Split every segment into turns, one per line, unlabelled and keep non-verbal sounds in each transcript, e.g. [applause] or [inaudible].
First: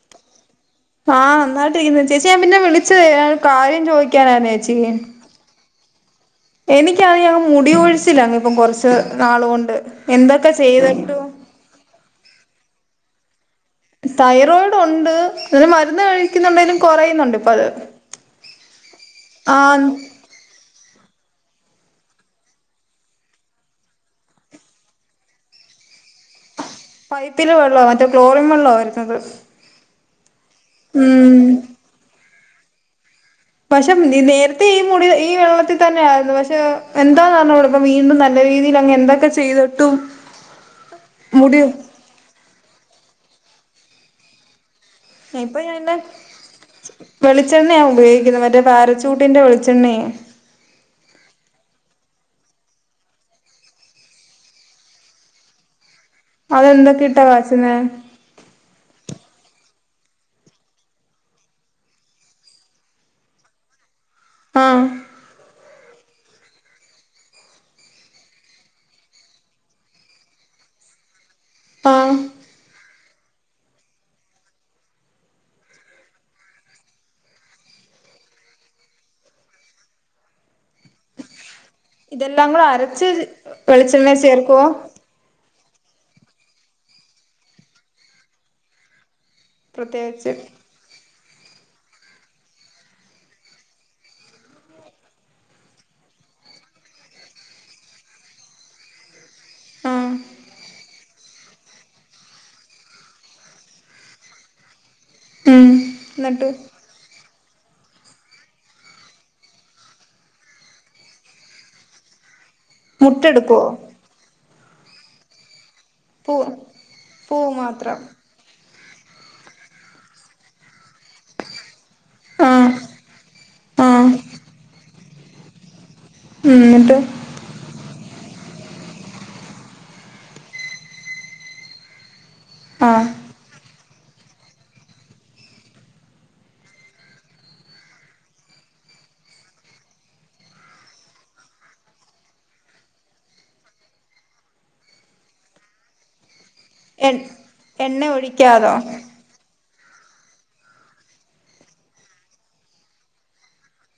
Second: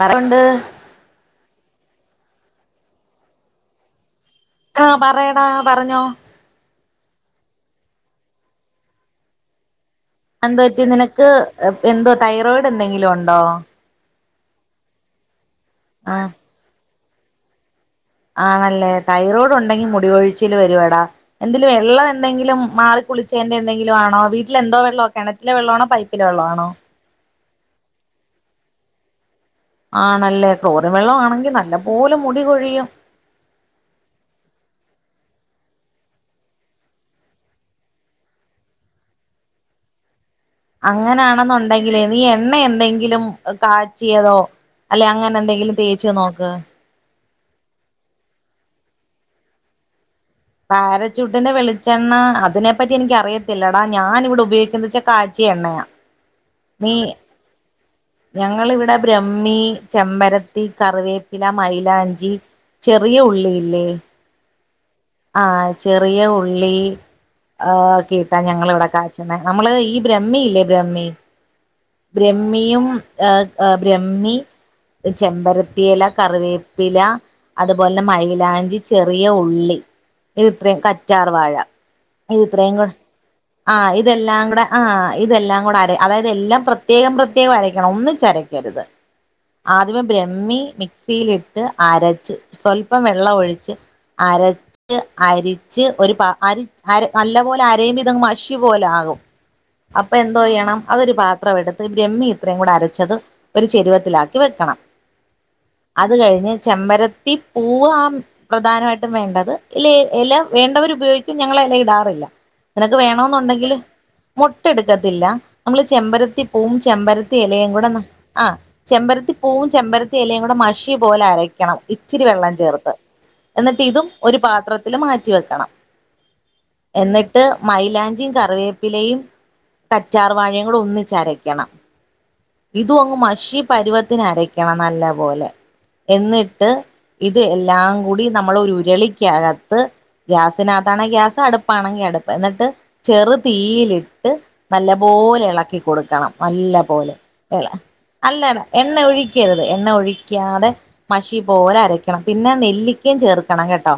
പറ ഉണ്ട്.
ആഹ് നന്നായിട്ടിരിക്കുന്ന് ചേച്ചി ഞാൻ പിന്നെ വിളിച്ചത് ഒരു കാര്യം ചോദിക്കാനായിരുന്നേ
ആഹ് പറയടാ പറഞ്ഞോ?
എനിക്കതെയാ മുടി കൊഴിച്ചില്ലങ്ങ് ഇപ്പം കൊറച്ച് നാളുകൊണ്ട് എന്തൊക്കെ
എന്ത് പറ്റി
ചെയ്തിട്ടും
നിനക്ക് എന്തോ തൈറോയിഡ് എന്തെങ്കിലും ഒണ്ടോ?
തൈറോയിഡ് ഒണ്ട് അയിന് മരുന്ന്
ആഹ്.
ന്നുണ്ടേനും കൊറയുന്നുണ്ട് ഇപ്പൊ അത്
ആണല്ലേ തൈറോയ്ഡ്
ആഹ്
ഒണ്ടെങ്കി മുടികൊഴിച്ചില് വരുവടാ- എന്തേലും വെള്ളം എന്തെങ്കിലും മാറിക്കുളിച്ചെന്റെ എന്തങ്കിലും ആണോ വീട്ടിലെന്തോ വെള്ളോവ കെണ റ്റിലെ വെള്ളണോ പൈപ്പിലെ വെള്ളണോ?
പൈപ്പിലെ വെള്ളവ മറ്റേ ക്ലോറിൻ വെള്ള വരുന്നത്.
ആണല്ലേ ക്ലോറിൻ വെള്ളം
ഉം
ആണെങ്കിൽ നല്ല പോലെ മുടി കൊഴിയും.
പക്ഷെ നേരത്തെ ഈ മുടി ഈ വെള്ളത്തിൽ തന്നെ ആയിരുന്നു പക്ഷെ എന്തന്ന് അറിഞ്ഞുട വീണ്ടും നല്ല രീതിയിൽ അങ്ങ് എന്തൊക്കെ ചെയ്തിട്ടും മുടി
അങ്ങനാണെന്നുണ്ടെങ്കിലെ നീ എണ്ണ എന്തെങ്കിലും കാച്ചിയതോ? അല്ലെ അങ്ങനെ എന്തെങ്കിലും തേച്ചു നോക്ക്.
വെളിച്ചെണ്ണയാണ് ഉപയോഗിക്കുന്നത് മറ്റേ പാരച്ചൂട്ടിൻ്റെ വെളിച്ചെണ്ണയേ
പാരച്ച്യൂട്ടിന്റെ വെളിച്ചെണ്ണ അതിനെപ്പറ്റി എനിക്കറിയത്തില്ലടാ ഞാൻ ഇവിടെ ഉപയോഗിക്കുന്നെച്ചാ കാച്ചിയ എണ്ണയാ.
അതെന്തൊക്കെ ഇട്ടാ കാച്ചുന്നേ?
ഞങ്ങിവിടെ ബ്രഹ്മി, ചെമ്പരത്തി, കറിവേപ്പില, മൈലാഞ്ചി ചെറിയ ഉള്ളിയില്ലേ?
ആഹ്
ആഹ് ചെറിയ ഉള്ളി. ആഹ് ഒക്കെ ഇട്ടാ ഞങ്ങളിവിടെ കാച്ചുന്നേ നമ്മള് ഈ ബ്രഹ്മിയില്ലേ ബ്രഹ്മി
ആഹ്
ബ്രഹ്മിയും ആഹ് ബ്രഹ്മി- ചെമ്പരത്തിഎല കറിവേപ്പില- അതുപോലെ മൈലാഞ്ചി ചെറിയ ഉള്ളി. ഇത് ഇത്രയും കറ്റാർ വാഴ
ഇതെല്ലാം
ഇത്രയും കൂടെ
അരച്ച്
ആഹ്
വെളിച്ചെണ്ണെ
ഇതെല്ലാം
ചേർക്കുവോ
കൂടെ ആഹ് ഇതെല്ലാം കൂടെ അര അതായത് എല്ലാം പ്രത്യേകം പ്രത്യേകം അരയ്ക്കണം ഒന്നിച്ച് അരക്കരുത്. ആദ്യമേ
പ്രത്യേകിച്ച്
ബ്രഹ്മി മി മി ക്സിയിലിട്ട് അരച്ച് സ്വല്പം വെള്ളമ ഴിച്ച് അരച് അരിച്ച് ഒരു പ നല്ല പോലെ അരയുമ്പോ ഇത് മഷി പോലെ ആകും
ആഹ്
അപ്പൊ എന്തോയ്യണം അതൊരു പാത്രം എടുത്ത് ബ്രഹ്മി ഇത്രയും കൂടെ അരച്ചത് ഒരു ചെരുവത്തിലാക്കി വെക്കണം.
ഉം
അത്
എന്നിട്ട്
കഴിഞ്ഞ് ചെമ്പരത്തി പൂവാ പ്രധാനമായിട്ടും വേണ്ടത് ഇല്ല എ ലവേണ്ടവരുപയോഗിക്കും ഞങ്ങള എല ഇടാറില്ല നിനക്ക്
മുട്ടെടുക്കുവോ
വേണെന്നുണ്ടെങ്കില് മൊട്ട് എടുക്കത്തില്ല നമ്മള്
പൂ
ചെമ്പരത്തി പൂവും
പൂ
ചെമ്പരത്തി ഇലയും കൂടെ
മാത്രം
ന ആഹ് ചെമ്പരത്തി പൂവും ചെമ്പരത്തി എലയും കൂടെ മഷി പോലെ അരയ്ക്കണം ഇച്ചിരി വെള്ളം
ആഹ്
ചേർത്ത് എന്നിട്ട് ഇതും
ആഹ്
ഒരു പാത്രത്തില് മാറ്റി വെക്കണം എന്നിട്ട് മൈലാഞ്ചിയും കറിവേപ്പിലയും കറ്റാർ വാഴയും കൂടെ ഒന്നിച്ചരക്കണം ഇതു
ആഹ്
അങ്ങ് മഷീ പരുവത്തിന് അരയ്ക്കണം നല്ല പോലെ എന്നിട്ട് ഇത് എല്ലാം കൂടി നമ്മളൊ രു ഉരുളിക്കക ത്ത് ഗ്യാസിനകത്താണെ ഗ്യാസ് അടുപ്പാണെങ്കി അടുപ്പ് എന്നിട്ട് ചെറുതീയിലിട്ട് നല്ലപോലെ ഇളക്കി കൊടുക്കണം നല്ല
എ
പോലെ ഇള
എണ്ണ
അല്ലട
ഒഴിക്കാതോ
എണ്ണ ഒഴി ഒഴിക്കരുത് എണ്ണ ഒഴിക്കാതെ മഷി പോലെ അരക്കണം പിന്നെ നെല്ലിക്കയും ചേർക്കണം കേട്ടോ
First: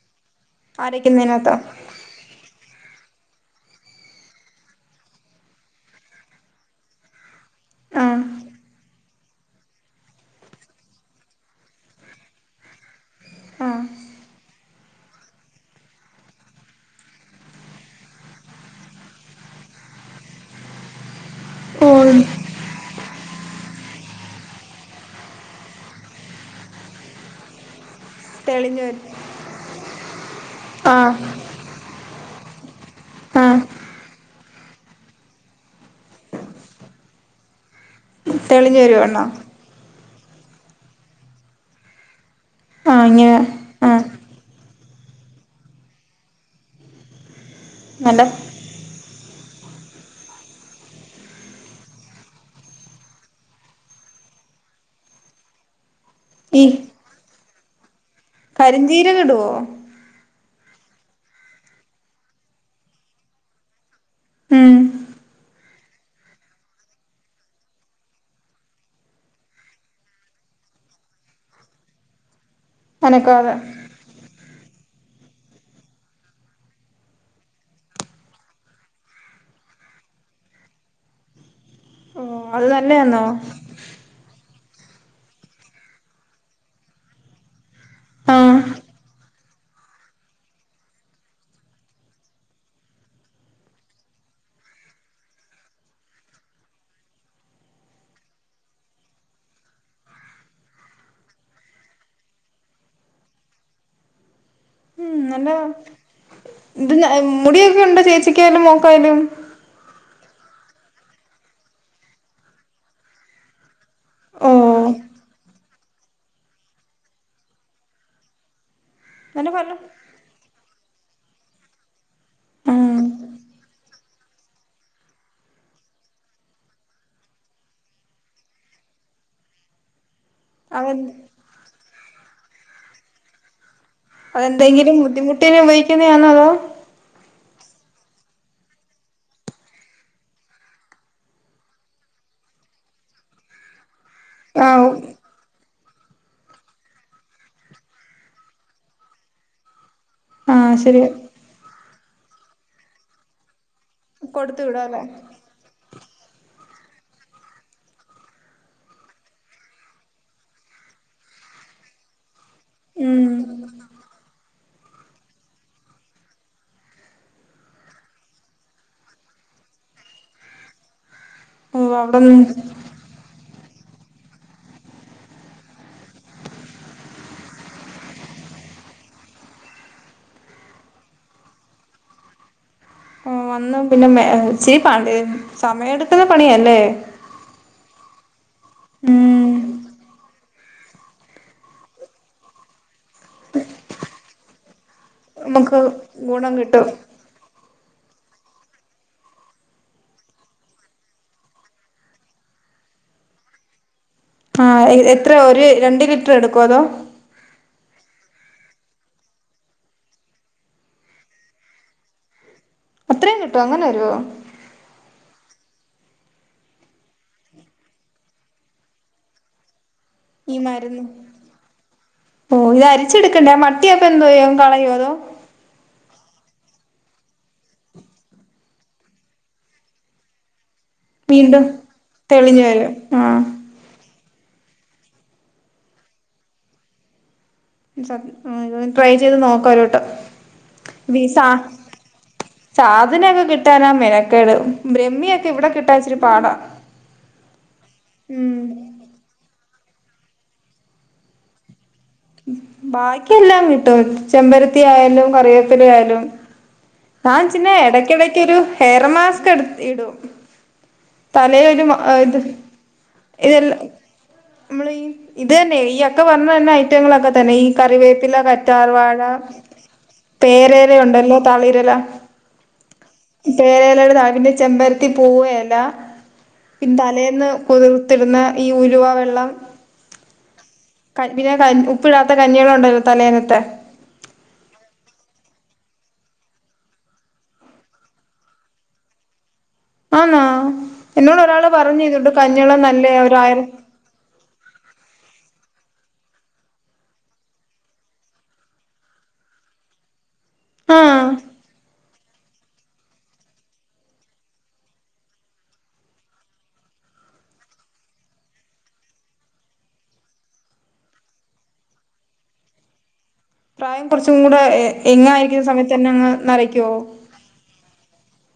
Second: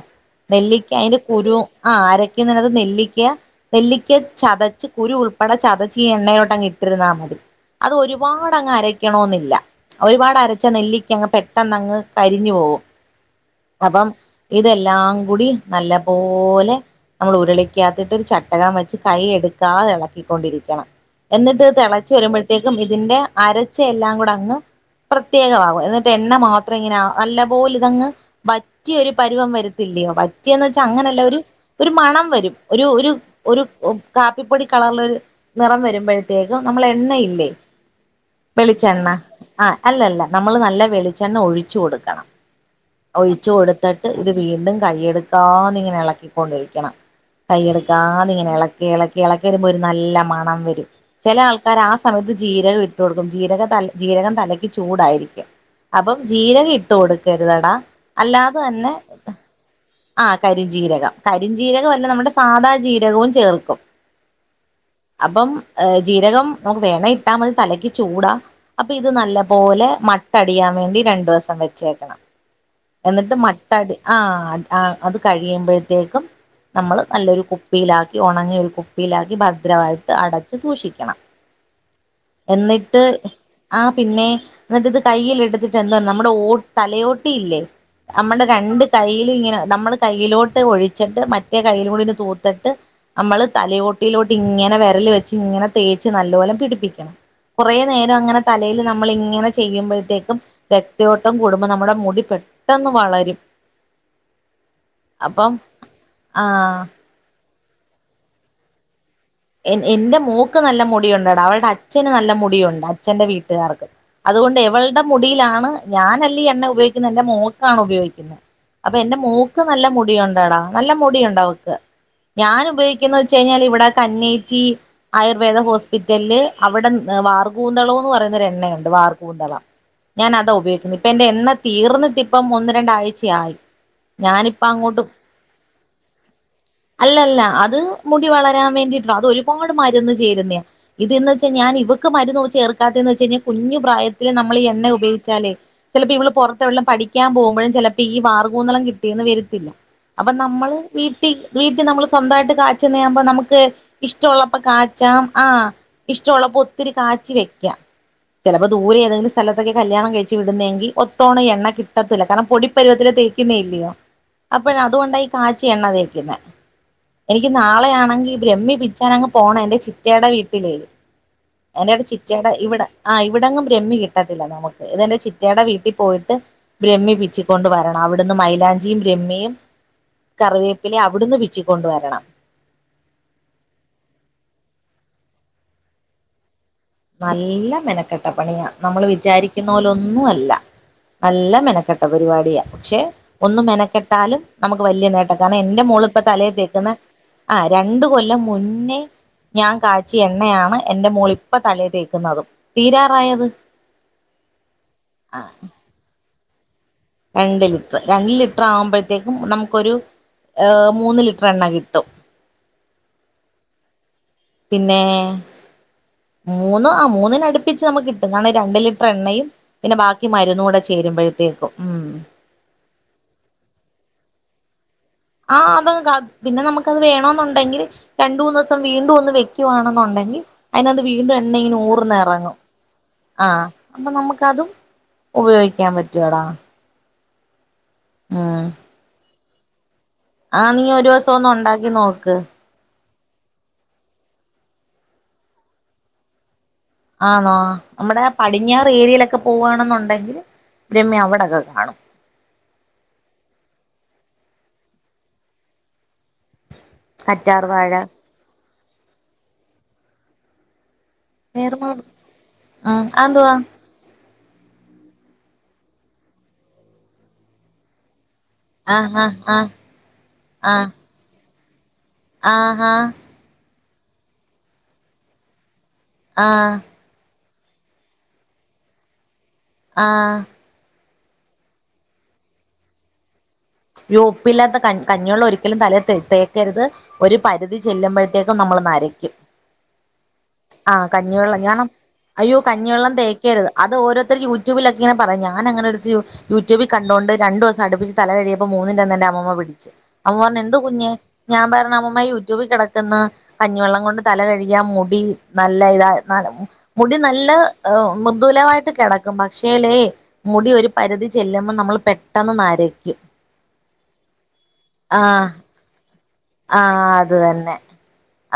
നെല്ലിക്ക അതിന്റെ
അരയ്ക്കുന്നതിനകത്തോ
കുരു ആഹ് ആരക്കുന്നത് നെല്ലിക്ക നെല്ലിക്ക ചതച്ച് കുരു ഉൾപ്പെടെ ചതച്ച് ഈ എണ്ണേലോട്ട് അങ്ങ് ഇട്ടിരുന്നാ മതി അത്
ആഹ്
ഒരുപാട് അങ്ങ് അരക്കണോ ന്നില്ല ഒരുപാട് അരച്ച നെല്ലിക്ക അങ്ങ് പെട്ടെന്ന് അങ്ങ് കരിഞ്ഞു പോവും
ആഹ്
അപ്പം ഇതെല്ലാം കൂടി നല്ല പോലെ നമ്മൾ ഉരുളിക്കാത്തിട്ടൊരു ചട്ടകം വെച്ച് കൈ എടുക്കാതെ ഇളക്കിക്കൊണ്ടിരിക്കണം എന്നിട്ട്
ഓ
തെളച്ചു വരുമ്പോഴത്തേക്കും ഇതിന്റെ അര ച്ചെഎല്ലാം കൂടെ അങ്ങ് പ്രത്യേകമാകും എന്നിട്ട് എണ്ണ മാത്രം ഇങ്ങനെ നല്ലപോലെ ഇതങ്ങ്
തെളിഞ്ഞു
വറ്റിയ
വരും
ഒരു പരുവം വരത്തില്ലയോ വറ്റിയെന്ന് വെച്ചാൽ
ആഹ്
അങ്ങനെയല്ല ഒരു ഒരു മണം വരും ഒരു ഒരു
ആഹ്
ഒരു കാപ്പിപ്പൊടി കളറിലൊരു നിറം വരുമ്പൊഴത്തേക്കും നമ്മള എണ്ണയില്ലേ
തെളിഞ്ഞു
വെളിച്ചെണ്ണ
വരുവാണോ
ആ അല്ലല്ല നമ്മള് നല്ല വെളിച്ചെണ്ണ ഒഴിച്ചു കൊടുക്കണം
ആഹ് ഇങ്ങനെ
ഒഴിച്ചു
ആഹ്
കൊടുത്തിട്ട് ഇത് വീണ്ടും കയ്യെടുക്കാതെ ഇങ്ങനെ ഇളക്കിക്കൊണ്ടിരിക്കണം
നല്ല
കൈയെടുക്കാതെ ഇങ്ങനെ ഇളക്കി ഇളക്കി ഇളക്കി വരുമ്പൊ ഒരു നല്ല മണം വരും ചെല ആൾക്കാർ ആ സമയത്ത് ജീരകം ഇട്ടു കൊടുക്കും ജീരകം തല ജീരകം തലയ്ക്ക് ചൂടാരിക്കും അപ്പം
ഈ
ജീരകം ഇട്ടു കൊടുക്കരുതെ ടാ
കരിഞ്ജീരകം ഇടുവൊ
ആ കരിഞ്ജീരകം കരിഞ്ജീരകം അ ല്ല നമ്മുടെ സാദാ ജീരകവും ചേർക്കും
ഉം
അപ്പം ഏ ജീരകം നമുക്ക് വേണേ ഇട്ടാ മതി തലക്ക് ചൂടാ അപ്പൊ ഇത് നല്ല പോലെ മട്ടടിയാൻ വേണ്ടി രണ്ടു ദിവസം വെച്ചേക്കണം എന്നിട്ട്
അനക്കാതെ
മട്ടടി ആഹ ആ അത് കഴിയുമ്പോഴത്തേക്കും നമ്മള് നല്ലൊരു കുപ്പിയിലാക്കി ഉണങ്ങിയ ഒരു കുപ്പിയിലാക്കി ഭദ്രമായിട്ട് അടച്ച് സൂക്ഷിക്കണം
ഓ അത്
എന്നിട്ട്
നല്ലയാന്നോ
ആ പിന്നെ എന്നിട്ട് ഇത് കയ്യിൽ എടുത്തിട്ട് എന്താ നമ്മുടെ ഓ തലയോട്ടിയില്ലേ നമ്മുടെ
ആഹ്
രണ്ട് കൈയിലും ഇങ്ങനെ നമ്മള് കയ്യിലോട്ട് ഒഴിച്ചിട്ട് മറ്റേ കയ്യിലും കൂടി ഇത് തൂത്തിട്ട് നമ്മള് തലയോട്ടിയിലോട്ട് ഇങ്ങനെ വിരൽ വെച്ച് ഇങ്ങനെ തേച്ച് നല്ല പോലെ പിടിപ്പിക്കണം കുറെനേരം അങ്ങനെ തലേൽ നമ്മൾ ഇങ്ങനെ ചെയ്യുമ്പോഴത്തേക്കും രക്തയോട്ടം കൂടുമ്പോൾ നമ്മുടെ മുടി പെട്ടെന്ന് വളരും
ഉം നല്ല
അപ്പം ആഹ്
ത് മുടിയൊക്കെ ഉണ്ടോ ചേച്ചിക്കായാലും മോക്കായാലും
എ എന്റെ മോക്ക് നല്ല മുടിയുണ്ട്ടാ അവൽടെ അച്ഛന് നല്ല മുടിയുണ്ട് അച്ഛന്റെ വീട്ടുകാർക്ക്
ഓ
അതുകൊണ്ട് ഇവളുടെ മുടിയിലാണ് ഞാനല്ല ഈ എണ്ണ ഉപയോഗിക്കുന്നത് എന്റെ മോൽ ക്കാണ് ഉപയോഗിക്കുന്നത് അപ്പൊ എന്റെ മോക്ക് നല്ല മുടി ഒണ്ടടാ നല്ല മുടി ഒണ്ട് അവക്ക് ഞാൻ
ഉം
ഉപയോഗിക്ക്യാന്ന വെച്ച് കയിഞ്ഞാ ഇവടെ കന്നേറ്റി ആയുർവേദ ഹോസ്പിറ്റലില് അവടെ വാർകൂന്തളോന്ന് പറയു ന്നൊരെണ്ണയുണ്ട് വാർകൂന്തള ഞാൻ അതാ
അതെ
ഉപയോഗിക്ക്ന്നെ ഇപ്പം എന്റെ എണ്ണ തീർന്നിട്ട് ഇപ്പം ഒന്ന് രണ്ടാഴ്ച്ചയായി
അതെന്തെങ്കിലും ബുദ്ധിമുട്ടിന് ഉപയോഗിക്കുന്നെ ആന്നോ അതോ
അല്ലല്ല അത് മുടി വളരാൻ വേണ്ടിയിട്ട് അത് ഒരുപാട് മരുന്ന് ചേര്ന്നെയാ ഇതന്ന് വെച്ചാ ഞാൻ ഇവക്ക് മരുന്ന് ചേർക്കാതേന്ന് വെച്ച് കഴിഞ്ഞാ കുഞ്ഞ് പ്രായത്തില് നമ്മള് ഈ എണ്ണ
ആഹ്
ഉപയോഗിച്ചാലേ ചെലപ്പോ ഇവള് പൊറത്ത് എവടങ്കിലും പഠിക്ക്യാൻ പോകുമ്പഴും ചെലപ്പോ ഈ വാർകൂന്തളം കിട്ടിയേന്ന് വെര്ത്തില്ലാ അപ്പൊ
ആഹ്
നമ്മള്
ശരിയാ
വീട്ടി വീട്ടി നമ്മള് സ്വന്തായിട്ട് കാച്ച്ന്നാവ്മ്പോ നമ്മക്ക് ഇഷ്ടോള്ളപ്പോം
കൊടുത്തു വിടാല്ലേ
കാച്ചാം ആഹ് ഇഷ്ട്ടോള്ളപ്പോം ഒത്തിരി കാച്ചി വെക്കാം ചെലപ്പം ദൂരെ ഏതെങ്കിലും സ്ഥലത്തൊക്ക്യാ കല്യാണം കയിച്ച് വിട്ന്നേങ്കി ഒത്തോണെ ഈ എണ്ണാ കിട്ടത്തില്ല കാരണം പൊടിപ്പരുവത്തിലേ
ഉം
തേക്ക്ന്നേ അല്ലയോ അ അപ്പഴ് അത് കൊണ്ടാ ഈ കാച്ചി എണ്ണ തേക്കുന്നേ എനിക്ക് നാളെയാണെങ്കി ബ്രഹ്മി പിച്ചാന് അങ്ങ് പോണം എന്റെ ചിറ്റടെ വീട്ടില്
ഓ
എന്റെ ചിറ്റടെ
അവിടൊന്നും
ഇവടെ ആഹ് ഇവടെങ്ങും ബ്രഹ്മി കിട്ടത്തില്ലാ നമ്മക്ക് ഇതെന്റെ ചിറ്റടെ വീട്ടി പോയിട്ട് ബ്രഹ്മി പിച്ചിക്കോണ്ട് വെരണം അവട്ന്ന് മൈലാഞ്ചിയും ബ്രഹ്മിയും കറിവേപ്പിലെയും അവട്ന്ന് പിച്ചിക്കൊണ്ട് വെരണം
ആഹ് വന്ന പിന്നെ മെ ഇച്ചിരി [unintelligible] സമയമെട്ക്കണ പണിയാല്ലേ
നല്ല മെനക്കെട്ട പണിയ നമ്മള് വിചാരി
ഉം
ക്കുന്ന പോലൊന്നും അല്ലാ നല്ല മെനക്കെട്ടാ പരിപാടിയാ പക്ഷെ ഒന്നു മെനക്കെട്ടാലും നമ്മക്ക് വല്ല്യാ നേട്ടം കാരണം
നമുക്ക്
എൻ്റെ മോള് ഇപ്പോ തലേ
ഗുണം കിട്ടും
തേക്ക്ന്നെ ആഹ് രണ്ട് കൊല്ലം മുന്നേ ഞാൻ കാച്ചിയ എണ്ണയാണ് എന്റെ മോള് ഇ പ്പം തലേ തേക്ക്ന്നതും തീരാറായത്
ആഹ്
ആ
എത്രയാ ഒര് രണ്ട് ലിറ്റർ എടുക്കുവോ അതോ
രണ്ട് ലിറ്റർ രണ്ട് ലിറ്റർ ആവ്മ്പഴത്തേക്കും നമ്മക്കൊരു ഏഹ് മൂന്ന് ലിറ്റർ എണ്ണ കിട്ടും
അത്രയും കിട്ടുവോ അങ്ങനെ വെരുവോ
പിന്നെ മൂന്ന് ആഹ് മൂന്നിന് അടിപ്പിച്ച് നമ്മക്ക് കിട്ടും കാരണം രണ്ട് ലിറ്റർ എണ്ണയും പിന്നെ ബാ ക്ക് മരുന്നൂടെ ചേരുമ്പഴത്തേക്കും ഉം
ഓഹ് ഇത് അരിച്ചെടുക്കണ്ടേ ആഹ് മട്ടി അപ്പൊ എന്തോ ചെയ്യം കളയോ അതോ
ആഹ് അത് ക പിന്നെ നമ്മക്കത് വേണോന്നുണ്ടെങ്കില് രണ്ട് മൂന്ന് ഇസം വീണ്ടും ഒന്ന് വെക്ക്യാവാണെന്ന് ഒണ്ടെങ്കി അയിന്റത്ത് വീണ്ടും എണ്ണ ഇങ്ങനേ ഊർന്ന് എറങ്ങും
തെളിഞ്ഞു വരും ആ
ആഹ് അപ്പൊ നമക്ക് അതും ഉപയോഗിക്കാൻ പറ്റൂടാ
ട്രൈ ചെയ്ത് നോക്കാം ഒര് വട്ടം
ആഹ് നീ ഒര്സം ഒന്ന് ഒണ്ടാക്കി നോക്ക്
സാധനയൊക്കെ കിട്ടാനാ മെനക്കേട് ബ്രഹ്മിയൊക്കെ ഇവടെ കിട്ടാൻ ഇച്ചിരി പാടാ
ആന്നോ നമ്മടെ
ഉം
പടിഞ്ഞാറ് ഏരിലൊക്കെ പോവണെന്നേണ്ടെങ്കി ബ്രഹ്മി അവിടെക്കെ കാണും
ബാക്കിയെല്ലാം കിട്ടും ചെമ്പരത്തിയായും കറിവേപ്പില ആയാലും
കറ്റാർ
[unintelligible]
വാഴ
എടക്കെടക്ക് ഒര് ഹെയർ മാസ്ക് എടുത്ത് ഇടും തലേലൊര്
വേറെമാ
ആത്
ആഹ് അതെന്തുവാ
എല്ലോം നമ്മള് ഈ ഇത് തന്നെ ഈ അക്ക പറഞ്ഞ തന്ന ഐറ്റങ്ങളൊക്കെ തന്നെ ഈ കറിവേപ്പിലാ ക കറ്റാർവാഴ
ആഹ് ആഹ് ആഹ്
പേര
ആഹ്
എല ഒണ്ടല്ലോ തളിരെല
ആഹ് ഹാ
പേരേലെടെ ത പിന്നെ ചെമ്പരത്തിപൂവ് എലാ
ആഹ്
തലേന്ന് കുതിർത്ത് ഇട്ന്നാ ഈ ഉലുവാ വെള്ളം
ആഹ്
[unintelligible] ഉപ്പ് ഇടാത്ത കഞ്ഞി വെള്ളം ഒണ്ടല്ലോ തലേനത്തെ
ഉപ്പില്ലാത്ത കഞ് കഞ്ഞിവള്ളം ഒരിക്കലും തലേ തലേത്ത് ത്തേക്കരുത് ഒരു പരിധി ചെല്ലുമ്പഴത്തേക്കും നമ്മൾ നരയ്ക്കും
ആന്നാ
ആഹ്
എന്നോട്
കഞ്ഞിവെള്ളം
ഒരാള്
ഞാൻ
പറഞ്ഞു ഇതുണ്ട്
അയ്യോ കഞ്ഞിവെള്ളം
നല്ലയാ ഒരു ആയിര
തേക്കരുത് അത് ഓരോര്ത്തര് യൂടൂബിലക്കങ്ങെനെ പറിം ഞാന അങ്ങനെഒരൂസം യൂട്യൂബിൽ കണ്ടുകോണ്ട് ര ണ്ടുസം അടുപ്പിച്ച് തല കഴ്കി അപ്പം മൂന്നിന്റെ അന്നന്നെ അമ്മമ്മ പിടിച്ചു അമ്മമ്മ പറഞ് എന്ത് കുഞ്ഞേ
ആഹ്
ഞാൻ പറഞ്ഞമ്മ മ്മ യൂട്യൂബിൽ കെടക്കുന്ന കഞ്ഞിവെള്ളം കൊണ്ട് തല കഴികായാ മുടി നല്ല ഇത ന മുടി നല്ല എഹ്‌ മൃദുലമായിട്ട് കെടക്കും, പക്ഷേല്ലേ മുടി ഒരു പരിധി ചെല്ലുമ്പം നമ്മള് പെട്ടെന്ന് നരക്കും.
പ്രായം കുറച്ചും കൂടെ എ എങ്ങ്
ആഹ്
ആയിരിക്കുന്ന സമയത്ത് തന്നെ അങ്ങ് നരയ്ക്കോ?
ആഹ് അത് തന്നെ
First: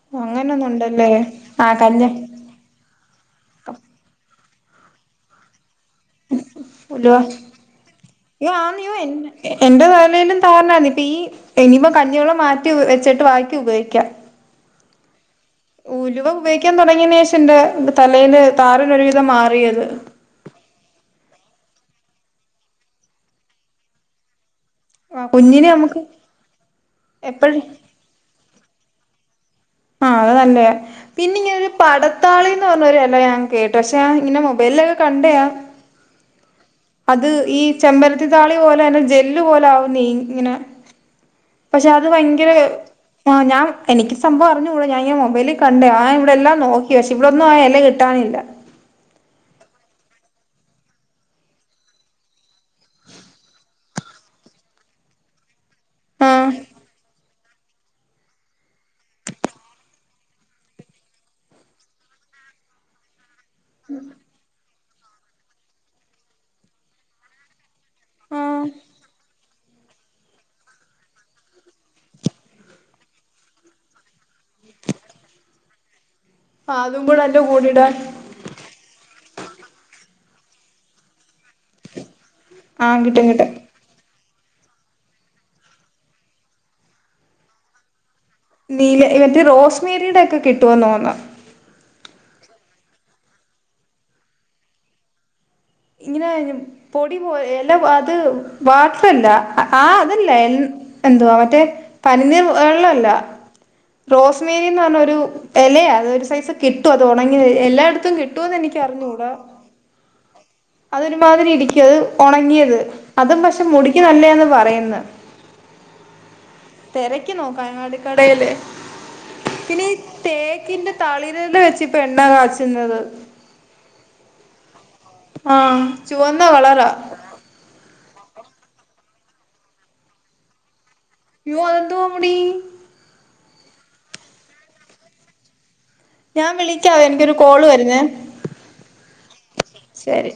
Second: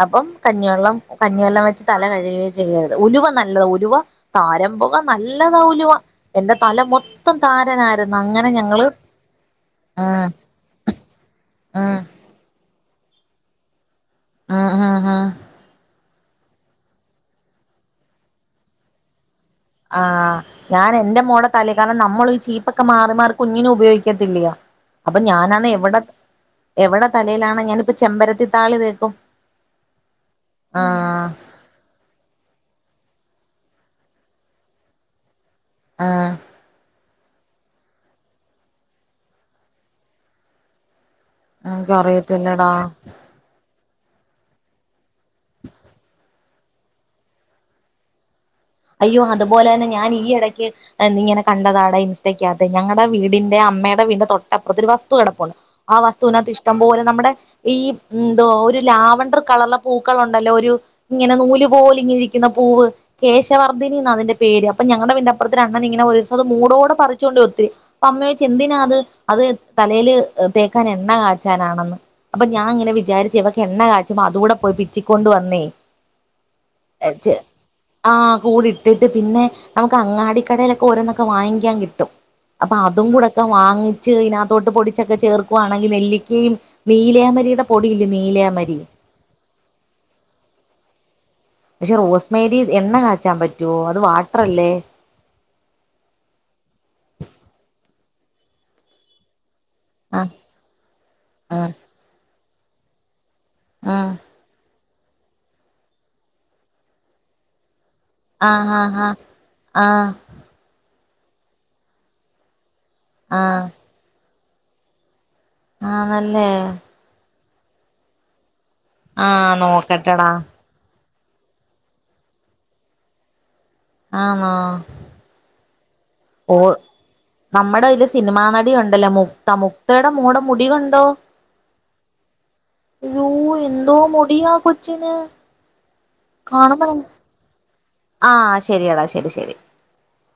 അപ്പം കഞ്ഞിവെള്ളം
അങ്ങനൊന്നുംണ്ടല്ലേ
കഞ്ഞിവെള്ളം
ആഹ്
വെച്ച് തല
കല്യാ
കഴുകുകയും ചെയ്യരുത്, ഉലുവ നല്ലതാ ഉലുവ താരം പോകാൻ നല്ലതാ ഉലുവ എന്റെ തല
ഉലുവ
മൊത്തം താരനാരുന്നു അങ്ങനെ
അയ്യോ
ഞങ്ങള്
ആന്നിയോ എന്റെ എന്റെ
ഉം
തലേലും താരനാണ് ഇപ്പ ഈ ഇനിപ്പ
ഉം
കഞ്ഞിവെള്ളം മാറ്റി വെ വെച്ചിട്ട് വാക്കി ഉപയോഗിക്കാ
ആഹ് ആഹ് ആഹ്
ഉലുവ ഉപയോഗിക്കാൻ തുടങ്ങിയന് ശേഷം ഇന്റെ തലയില് താരന് ഒരുവിധം മാറിയത്.
ആഹ് ഞാൻ എന്റെ മോളെ തലെ കാരണം നമ്മളി ഈ ചീപ്പൊക്കെ മാറി മാറി കുഞ്ഞിനും ഉപയോഗിക്കത്തില്ലിയ അപ്പൊ
ആഹ്
ഞാനാന്ന്
കുഞ്ഞിന്
എവിടെ
നമുക്ക്
എവിടെ തലയിലാണ്
എപ്പഴും
ഞാനിപ്പോ ചെമ്പരത്തി താളി തേക്കും.
ആഹ് അത് തന്നേ,
ആഹ്
പിന്നെ ഞാൻരു പടത്താളിന്ന് പറഞ്ഞൊരെല ഞാൻ കേട്ടു പക്ഷേ ആ ഇങ്ങനെ മൊബൈലിലൊക്കെ കണ്ടയാ
ആഹ്
അത് ഈ ചെമ്പരത്തി താളി പോലെ അന്നെ ജെല്ല് പോലെ ആകു നീ ഇങ്ങനെ പക്ഷെ അത് ഭയങ്കര
എനിക്കറിയത്തില്ലടാ
ആഹ് ഞാൻ എനിക്ക് സംഭവം അറിഞ്കൂടാ ഞാൻ ഇങ്ങ മൊബൈല് കണ്ടേ ഞാൻ ഇവിടെല്ലാം നോക്കി പക്ഷെ ഇവിടൊന്നും ആ എല കിട്ടാനില്ല.
അയ്യോ അതുപോലെ തന്നെ ഞാൻ ഈ എടയ്ക്ക് എന്നി ഇങ്ങനെ കണ്ടതാട ഇൻസ്റ്റേക്കകത്ത് ഞങ്ങടെ വീടിന്റെ അമ്മേടെ വീടിന്റെ തൊട്ടപ്പുറത് ഒരു വസ്തു കടപ്പുണ്ട് ആ
ആഹ്
വസ്തുവനകത്ത് ഇഷ്ടംപോലെ നമ്മടെ ഈ എന്തോ ഒരു ലാവണ്ടർ കളറിൽള്ള പൂക്കളുണ്ടല്ലോ ഒരു ഇങ്ങനെ നൂല് പോല ഇങ്ങനെ ഇരിക്കുന്ന പൂവ്, കേശ് ശവർധിനി ന്നാ അതിന്റെ പേര് അപ്പ ഞങ്ങടെ വീടിന്റെപ്പറത്ത് ഒരഅണ്ണൻ ഇങ്ങനെ ഒരുസത് മൂടോടെ പറിച്ചുകൊണ്ട് ഒത്തിരി അപ്പ അമ്മ ചോയ്ച്ചു
ആഹ്
എന്തിനാ അത്, അത് തലേല് തേക്കാൻ എണ്ണ കാച്ചാനാണെന്ന് അപ്പൊ ഞാൻ ഇങ്ങനെ വിചാരിച്ചു ഇവക്ക് എണ്ണ കാച്ചുമ്പോ അതുകൂടെ പോയി പിച്ചിക്കൊണ്ട് വന്നേ
അതും കൂടെ
എച്ച്
അതിന്റെ കൂടെ ഇടാൻ
ആഹ് കൂടി ഇട്ടിട്ട് പിന്നെ നമക്ക് അങ്ങാടിക്കടയിലൊക്കെ ഓരോന്നൊക്കെ വാങ്ങിക്കാൻ കിട്ടും. അപ്പ
ആഹ്
അതും
കിട്ടും
കൂടെക്കെ
കിട്ടും
വാങ്ങി ച്ച് അതിനകത്തോട്ട് പൊടിച്ചൊക്കെ ചേർക്കുവാണെങ്കി നെല്ലിക്കിം നീലേയമരിയുടെ പൊടിയില്ലെ നീല
നീലെ എ [unintelligible] റോസ് മേരിയുടെ ഒക്കെ കിട്ടുവോ തോന്നാ
പക്ഷെ റോസ്മേരി എണ്ണ കാച്ചാൻ പറ്റുവോ, അത് വാട്ടറല്ലേ?
ഇങ്ങനെ പൊടിപോ എല അത് വാട്ടറല്ല. ആഹ് അതല്ല എന്ത്‌ എന്തുവാ മറ്റേ പനിനീർ വെള്ളല്ല
ആഹ്
റോസ് മേരി എന്ന് പറഞ്ഞ ഒരു എലയാത് ഒരു സൈസ് കിട്ടു അത് ഒണങ്ങി എല്ലായിടത്തും കി
ആഹ് ആഹ് ആഹ് ആഹ്
അതൊരുമാതിരി ഇരിക്കും അത് ഒണങ്ങിയത് അതും
ആഹ്
പക്ഷെ
ആഹ്
മുടിക്ക് നല്ലന്ന് പറയന്ന്
ആണല്ലേ
തെരക്കി നോക്ക് അങ്ങാടി കടയിലെ,
ആഹ്
പിന്നെ ഈ
നോക്കട്ടെടാ
തേക്കിന്റെ തളിരല് വെച്ച് ഇപ്പ എണ്ണ കാച്ചിന്നത്
ആണോ?
ആഹ് ചുവന്ന കളറ
നമ്മടെ ഒര് സിനിമാ നടി ഉണ്ടല്ലോ മുക്ത, മുക്തയുടെ മോടെ മുടി കണ്ടോ?
യ്യോ അത് എന്തുവ മുടി?
അയ്യോ എന്തോ മുടിയാ കൊച്ചിന്
ഞാൻ
കാണുമ്പോ
വിളിക്കാവെ എനിക്കൊരു കോള് വരുന്നേ
ആ ശരിയടാ ശരി ശരി
ശരി